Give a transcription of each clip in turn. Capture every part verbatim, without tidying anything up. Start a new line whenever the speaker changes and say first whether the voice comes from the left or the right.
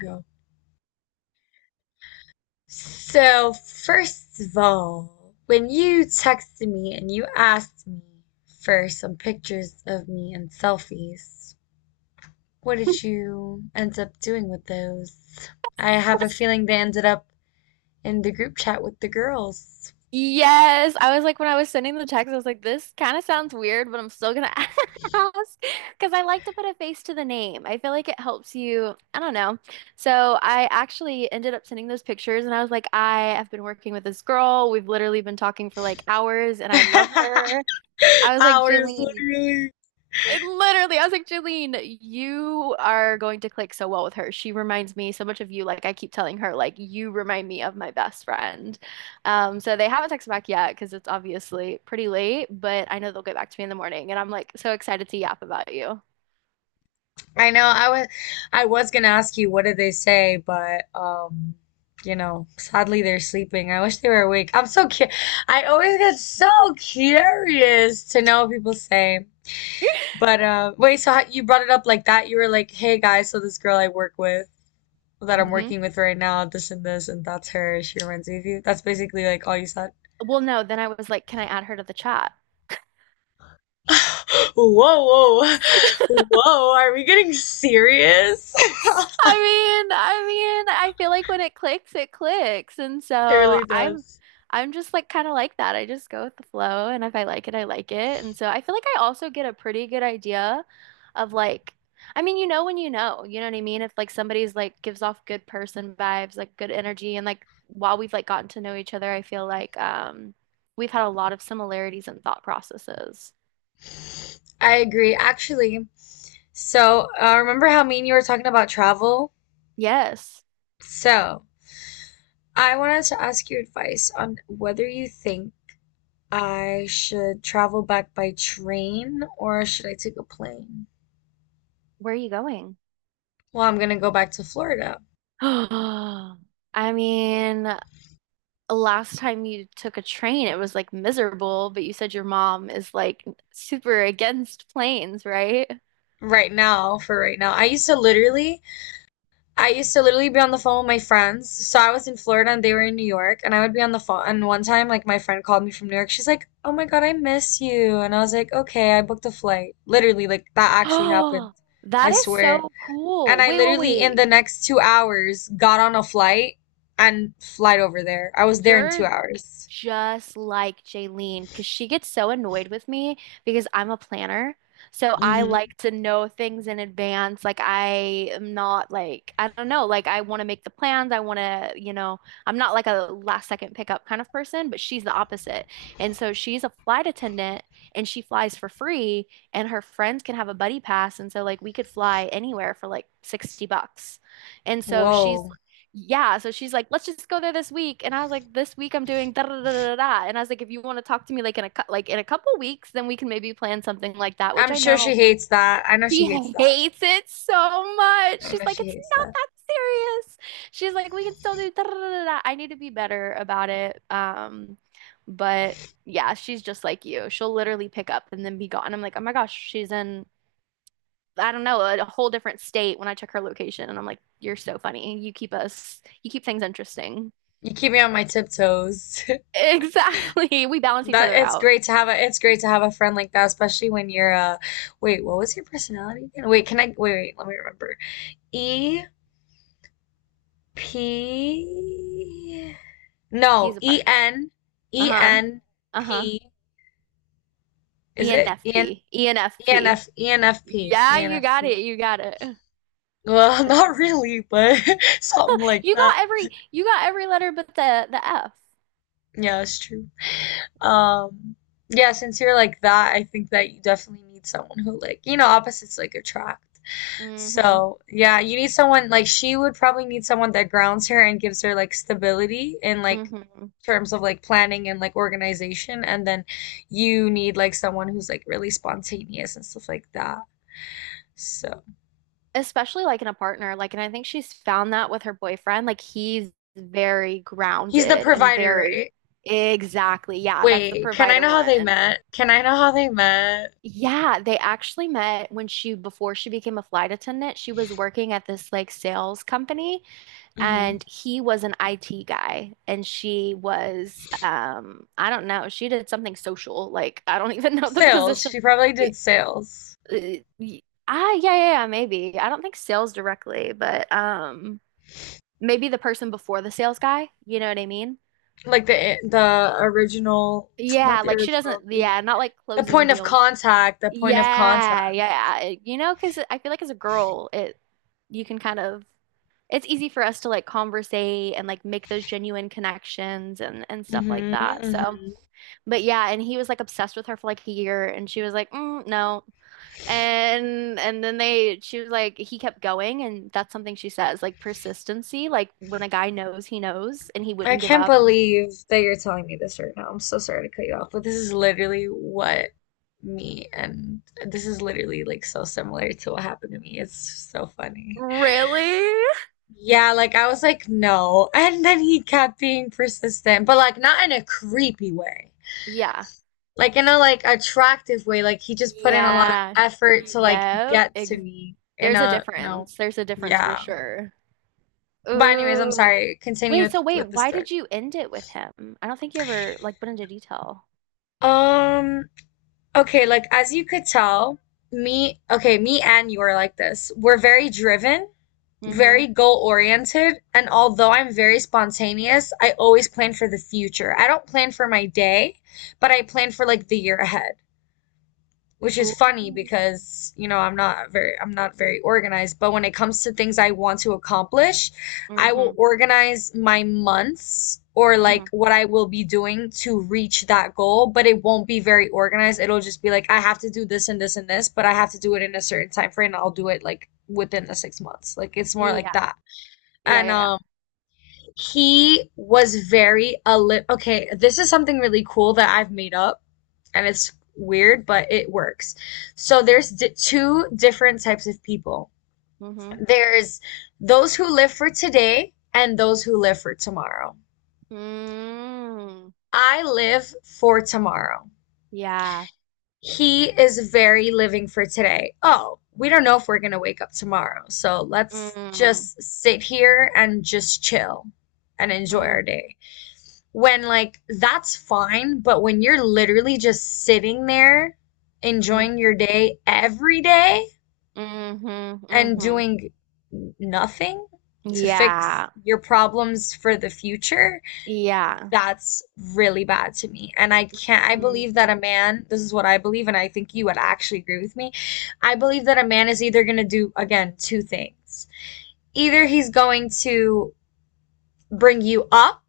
left: Go. So, first of all, when you texted me and you asked me for some pictures of me and selfies, what did you end up doing with those? I have a feeling they ended up in the group chat with the girls.
right: Yes, I was like when I was sending the text, I was like, this kind of sounds weird, but I'm still gonna ask because I like to put a face to the name. I feel like it helps you. I don't know. So I actually ended up sending those pictures, and I was like, I have been working with this girl. We've literally been talking for like hours, and I love her. I was like,
left: Hours,
right: Jaylene,
left: literally.
right: It literally, I was like, Jalene, you are going to click so well with her. She reminds me so much of you. Like I keep telling her, like you remind me of my best friend. Um, so they haven't texted back yet because it's obviously pretty late, but I know they'll get back to me in the morning, and I'm like so excited to yap about you.
left: I know I was I was gonna ask you what did they say, but um, you know, sadly they're sleeping. I wish they were awake. I'm so cu I always get so curious to know what people say. But uh, wait, so how, you brought it up like that? You were like, "Hey guys, so this girl I work with that I'm
right: Hmm.
left: working with right now, this and this, and that's her. She reminds me of you." That's basically like all you said.
right: Well, no, then I was like, can I add her to the chat?
left: Whoa, whoa, whoa! Are we getting serious?
right: I mean, I mean, I feel like when it clicks, it clicks. And
left: It
right: so
left: really
right: I'm
left: does.
right: I'm just like kind of like that. I just go with the flow and if I like it, I like it. And so I feel like I also get a pretty good idea of like I mean, you know when you know, you know what I mean? If like somebody's like gives off good person vibes, like good energy and like while we've like gotten to know each other, I feel like um we've had a lot of similarities and thought processes.
left: I agree. Actually, so uh, remember how mean you were talking about travel?
right: Yes.
left: So I wanted to ask your advice on whether you think I should travel back by train or should I take a plane?
right: Where are you going?
left: Well, I'm gonna go back to Florida
right: I mean, last time you took a train, it was like miserable, but you said your mom is like super against planes, right?
left: right now for right now. I used to literally. I used to literally be on the phone with my friends. So I was in Florida and they were in New York, and I would be on the phone. And one time, like, my friend called me from New York. She's like, oh my God, I miss you. And I was like, okay, I booked a flight. Literally, like, that actually happened.
right: Oh,
left: I
right: that is
left: swear.
right: so
left: And
right: cool.
left: I
right: Wait, wait,
left: literally, in the
right: wait.
left: next two hours, got on a flight and flight over there. I was there in
right: Your
left: two hours.
right: just like Jaylene because she gets so annoyed with me because I'm a planner. So I like
left: hmm
right: to know things in advance. Like I am not like I don't know, like I want to make the plans. I want to, you know, I'm not like a last second pickup kind of person, but she's the opposite. And so she's a flight attendant and she flies for free and her friends can have a buddy pass and so like we could fly anywhere for like sixty bucks. And so she's
left: Whoa.
right: Yeah, so she's like, let's just go there this week. And I was like, this week I'm doing da da da da da. And I was like, if you want to talk to me like in a cou- like in a couple weeks, then we can maybe plan something like that, which
left: I'm
right: I
left: sure
right: know
left: she hates that. I know she
right: she
left: hates that.
right: hates it so much.
left: I
right: She's
left: know
right: like,
left: she
right: it's
left: hates
right: not
left: that.
right: that serious. She's like, we can still do da da da da da. I need to be better about it. Um, but yeah, she's just like you. She'll literally pick up and then be gone. I'm like, oh my gosh, she's in I don't know, a whole different state when I took her location. And I'm like, you're so funny. You keep us, you keep things interesting.
left: You keep me on my tiptoes.
right: Exactly. We balance each
left: That
right: other
left: it's
right: out.
left: great to have a It's great to have a friend like that, especially when you're uh wait, what was your personality again? Wait, can I wait, wait, let me remember. E P,
right: P
left: no,
right: is a
left: E
right: partner.
left: N E
right: Uh-huh.
left: N
right: Uh-huh.
left: P is it? E N
right: E N F P.
left: E N
right: E N F P.
left: F E N F P E
right: Yeah,
left: N
right: you
left: F
right: got
left: P.
right: it. You got it.
left: Well, not really, but something like
right: You
left: that.
right: got every you got every letter but the the F.
left: Yeah, it's true. Um yeah, since you're like that, I think that you definitely need someone who, like, you know, opposites like attract.
right: Mm-hmm.
left: So, yeah, you need someone like she would probably need someone that grounds her and gives her like stability in like
right: Mm-hmm.
left: terms of like planning and like organization. And then you need like someone who's like really spontaneous and stuff like that. So,
right: Especially like in a partner, like, and I think she's found that with her boyfriend, like he's very
left: he's the
right: grounded and
left: provider,
right: very
left: right?
right: exactly, yeah, that's the
left: Wait, can I
right: provider
left: know how they
right: one.
left: met? Can I know how they met?
right: Yeah, they actually met when she before she became a flight attendant, she was working at this like sales company
left: Hmm.
right: and he was an I T guy and she was um I don't know, she did something social, like I don't even know the
left: Sales.
right: position.
left: She probably did sales.
right: Y- y- Ah, yeah, yeah, yeah, maybe. I don't think sales directly, but um maybe the person before the sales guy, you know what I mean?
left: Like the the original,
right: Yeah,
left: not the
right: like she
left: original,
right: doesn't, yeah,
left: the
right: not like
left: the
right: closing
left: point of
right: deals.
left: contact, the point of contact.
right: Yeah, yeah, it- you know, because I feel like as a girl, it you can kind of, it's easy for us to like conversate and like make those genuine connections and and stuff like
left: Mm-hmm,
right: that. So,
left: mm-hmm.
right: but yeah, and he was like obsessed with her for like a year, and she was like, mm, no, and and then they she was like he kept going, and that's something she says like persistency, like when a guy knows, he knows, and he
left: I
right: wouldn't give
left: can't
right: up.
left: believe that you're telling me this right now. I'm so sorry to cut you off, but this is literally what me and this is literally like so similar to what happened to me. It's so funny.
right: Really?
left: Yeah, like I was like, no. And then he kept being persistent, but like not in a creepy way.
right: Yeah.
left: Like in a like attractive way. Like he just put in a lot of
right: Yeah.
left: effort to like
right: Yep.
left: get
right: Ex
left: to me in
right: There's a
left: a, you know,
right: difference. There's a difference for
left: yeah.
right: sure.
left: But anyways, I'm
right: Ooh.
left: sorry. Continue
right: Wait,
left: with
right: so wait,
left: with the
right: why
left: story.
right: did you end it with him? I don't think you ever like went into detail.
left: Um, Okay, like as you could tell, me, okay, me and you are like this. We're very driven,
right: Mm-hmm.
left: very goal oriented, and although I'm very spontaneous, I always plan for the future. I don't plan for my day, but I plan for like the year ahead, which is
right: Ooh.
left: funny because, you know, i'm not very I'm not very organized, but when it comes to things I want to accomplish, I will
right: Mm-hmm.
left: organize my months or
right: Mm-hmm.
left: like what I will be doing to reach that goal, but it won't be very organized. It'll just be like I have to do this and this and this, but I have to do it in a certain time frame. I'll do it like within the six months. Like it's more like
right: Yeah.
left: that.
right: Yeah,
left: And
right: yeah, yeah.
left: um he was very a li- okay, this is something really cool that I've made up, and it's weird, but it works. So there's di- two different types of people.
right: Mm-hmm.
left: There's those who live for today and those who live for tomorrow.
right: Mm.
left: I live for tomorrow.
right: Yeah.
left: He is very living for today. Oh, we don't know if we're going to wake up tomorrow. So let's
right: Mm.
left: just sit here and just chill and enjoy
right: Mm.
left: our day. When, like, that's fine, but when you're literally just sitting there
right: Mm.
left: enjoying your day every day
right: Mm-hmm.
left: and
right: Mm-hmm.
left: doing nothing to fix
right: Yeah.
left: your problems for the future,
right: Yeah.
left: that's really bad to me. And I can't, I believe that a
right: Mm-hmm.
left: man, this is what I believe, and I think you would actually agree with me. I believe that a man is either going to do, again, two things. Either he's going to bring you up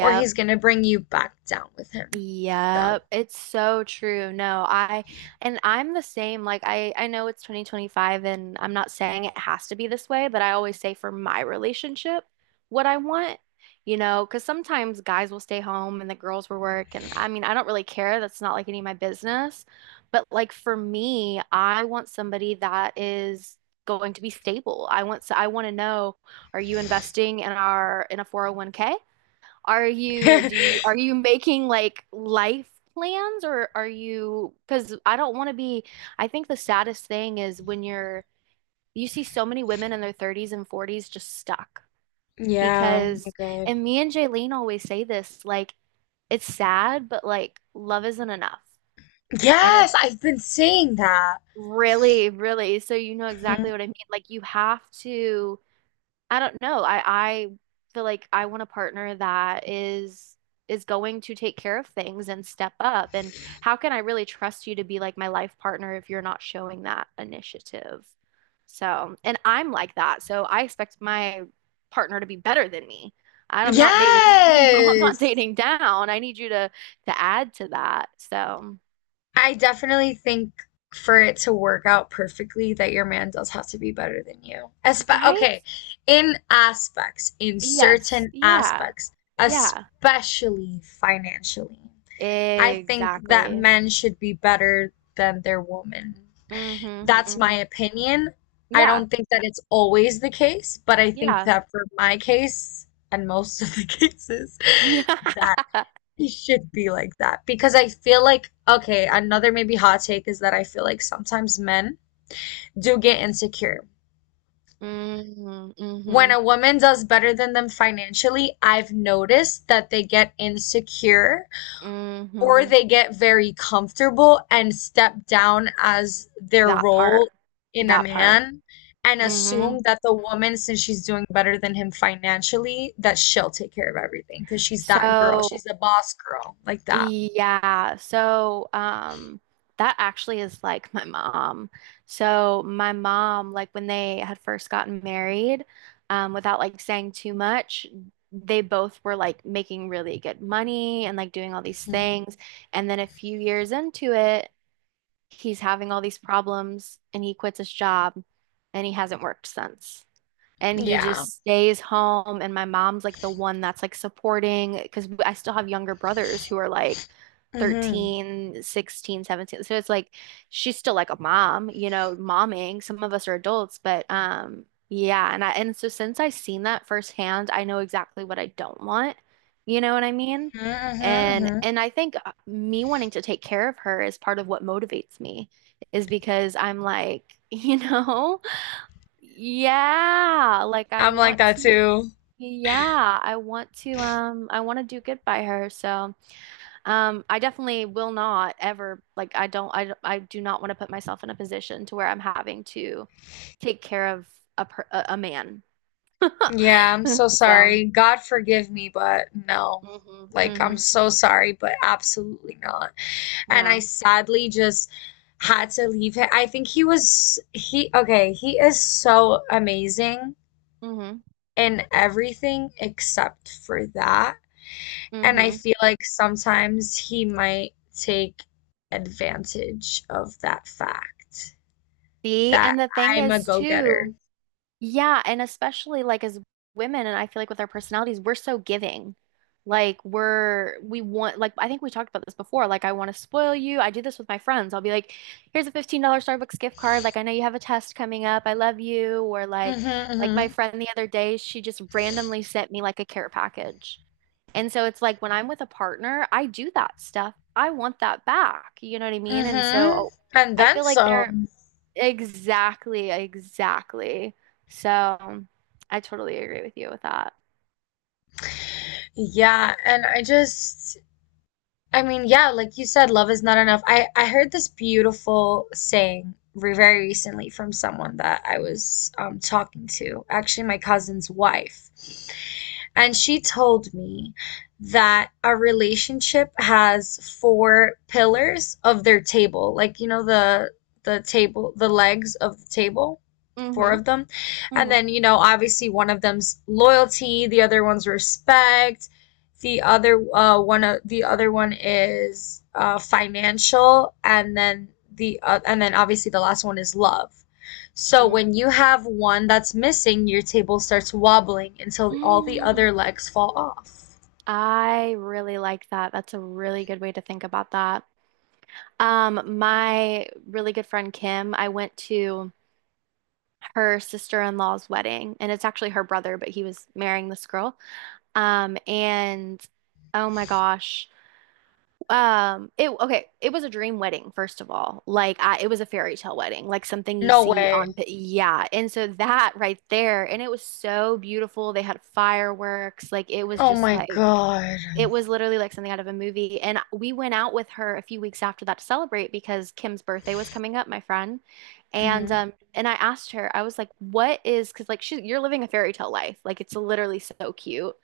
left: or he's going to bring you back down with him. So.
right: Yep, it's so true. No, I and I'm the same. Like I I know it's twenty twenty-five and I'm not saying it has to be this way, but I always say for my relationship what I want, you know, because sometimes guys will stay home and the girls will work and I mean, I don't really care. That's not like any of my business. But like for me, I want somebody that is going to be stable. I want so I want to know, are you investing in our in a four oh one k? Are you, do you, are you making like life plans or are you, because I don't want to be, I think the saddest thing is when you're, you see so many women in their thirties and forties just stuck
left: Yeah, oh my
right: because,
left: God.
right: and me and Jaylene always say this, like, it's sad, but like, love isn't enough. I know,
left: Yes, I've been seeing that.
right: really, really. So you know exactly what
left: Hmm.
right: I mean. Like, you have to, I don't know. I I feel like I want a partner that is is going to take care of things and step up. And how can I really trust you to be like my life partner if you're not showing that initiative? So, and I'm like that. So I expect my partner to be better than me. I'm not dating, you know, I'm not
left: Yes.
right: dating down. I need you to to add to that. So,
left: I definitely think for it to work out perfectly that your man does have to be better than you. Espe
right: right?
left: Okay, in aspects, in
right: Yes.
left: certain
right: Yeah.
left: aspects,
right: Yeah.
left: especially financially. I think that
right: Exactly.
left: men should be better than their woman.
right: Hmm.
left: That's my
right: Hmm.
left: opinion. I
right: Yeah.
left: don't think that it's always the case, but I think
right: Yeah.
left: that for my case and most of the cases, that it should be like that because I feel like, okay, another maybe hot take is that I feel like sometimes men do get insecure.
right: Mm-hmm,
left: When
right: mm-hmm,
left: a woman does better than them financially, I've noticed that they get insecure or
right: mm-hmm.
left: they get very comfortable and step down as their
right: That part,
left: role in a
right: that part.
left: man and
right: Mm-hmm.
left: assume that the woman, since she's doing better than him financially, that she'll take care of everything because she's that girl,
right: So,
left: she's the boss girl like that.
right: yeah, so um that actually is like my mom. So my mom, like when they had first gotten married, um, without like saying too much, they both were like making really good money and like doing all these
left: Mhm.
right: things. And then a few years into it, he's having all these problems and he quits his job and he hasn't worked since and he
left: Yeah,
right: just stays home and my mom's like the one that's like supporting because I still have younger brothers who are like
left: mm-hmm.
right: thirteen, sixteen, seventeen. So it's like she's still like a mom, you know, momming. Some of us are adults, but um yeah, and I and so since I've seen that firsthand, I know exactly what I don't want. You know what I mean?
left: Mm-hmm,
right: And
left: hmm.
right: and I think uh, me wanting to take care of her is part of what motivates me is because I'm like, you know, yeah, like I
left: I'm like
right: want
left: that
right: to
left: too.
right: yeah, I want to um I want to do good by her. So, um I definitely will not ever like I don't I don't- I do not want to put myself in a position to where I'm having to take care of a per a, a man.
left: Yeah, I'm so
right: So,
left: sorry, god forgive me, but no,
right: mhm,
left: like I'm
right: mhm.
left: so sorry, but absolutely not. And I
right: Yeah.
left: sadly just had to leave him. I think he was he okay, he is so amazing
right: Mhm,
left: in everything except for that. And I
right: mhm.
left: feel like sometimes he might take advantage of that fact
right: See,
left: that
right: and the thing
left: I'm a
right: is
left: go-getter.
right: too, yeah, and especially like as women, and I feel like with our personalities, we're so giving. Like we're we want, like I think we talked about this before. Like I want to spoil you. I do this with my friends. I'll be like, here's a fifteen dollar Starbucks gift card. Like I know you have a test coming up. I love you. Or
left: Mm,
right: like
left: mhm,
right: like my
left: mhm.
right: friend the other day, she just randomly sent me like a care package. And so it's like when I'm with a partner, I do that stuff. I want that back. You know what I mean? And
left: Mhm.
right: so
left: And
right: I
left: then
right: feel like there
left: some.
right: Exactly, exactly. So I totally agree with you with that.
left: Yeah, and I just, I mean, yeah, like you said, love is not enough. I I heard this beautiful saying re- very recently from someone that I was um, talking to, actually my cousin's wife. And she told me that a relationship has four pillars of their table, like, you know, the the table, the legs of the table, four
right: Mm-hmm.
left: of them. And then, you know, obviously one of them's loyalty, the other one's respect, the other uh one of the other one is uh financial, and then the uh, and then obviously the last one is love. So
right: Mm-hmm.
left: when you have one that's missing, your table starts wobbling until all the
right: Mm.
left: other legs fall off.
right: I really like that. That's a really good way to think about that. Um, my really good friend Kim, I went to her sister-in-law's wedding, and it's actually her brother, but he was marrying this girl. Um, and oh my gosh. Um, it okay, it was a dream wedding, first of all. Like I it was a fairy tale wedding, like something you
left: No
right: see
left: way.
right: on pi- yeah. And so that right there, and it was so beautiful. They had fireworks, like it was
left: Oh
right: just
left: my
right: like
left: God.
right: it was literally like something out of a movie. And we went out with her a few weeks after that to celebrate because Kim's birthday was coming up, my friend. And
left: Hmm.
right: um and I asked her, I was like, "What is?" Because like she, you're living a fairy tale life. Like it's literally so cute.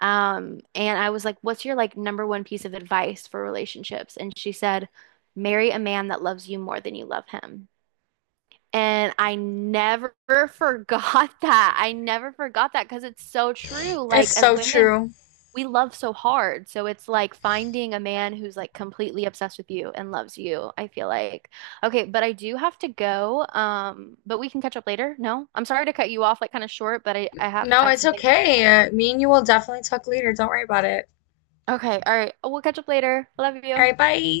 right: Um and I was like, "What's your like number one piece of advice for relationships?" And she said, "Marry a man that loves you more than you love him." And I never forgot that. I never forgot that because it's so true.
left: It's
right: Like, as
left: so
right: women,
left: true.
right: we love so hard. So it's like finding a man who's like completely obsessed with you and loves you, I feel like. Okay, but I do have to go. Um, but we can catch up later. No, I'm sorry to cut you off like kind of short, but I, I have
left: No,
right: I have
left: it's
right: something.
left: okay. Uh, me and you will definitely talk later. Don't worry about it.
right: Okay, all right. We'll catch up later. Love
left: All
right: you.
left: right, bye.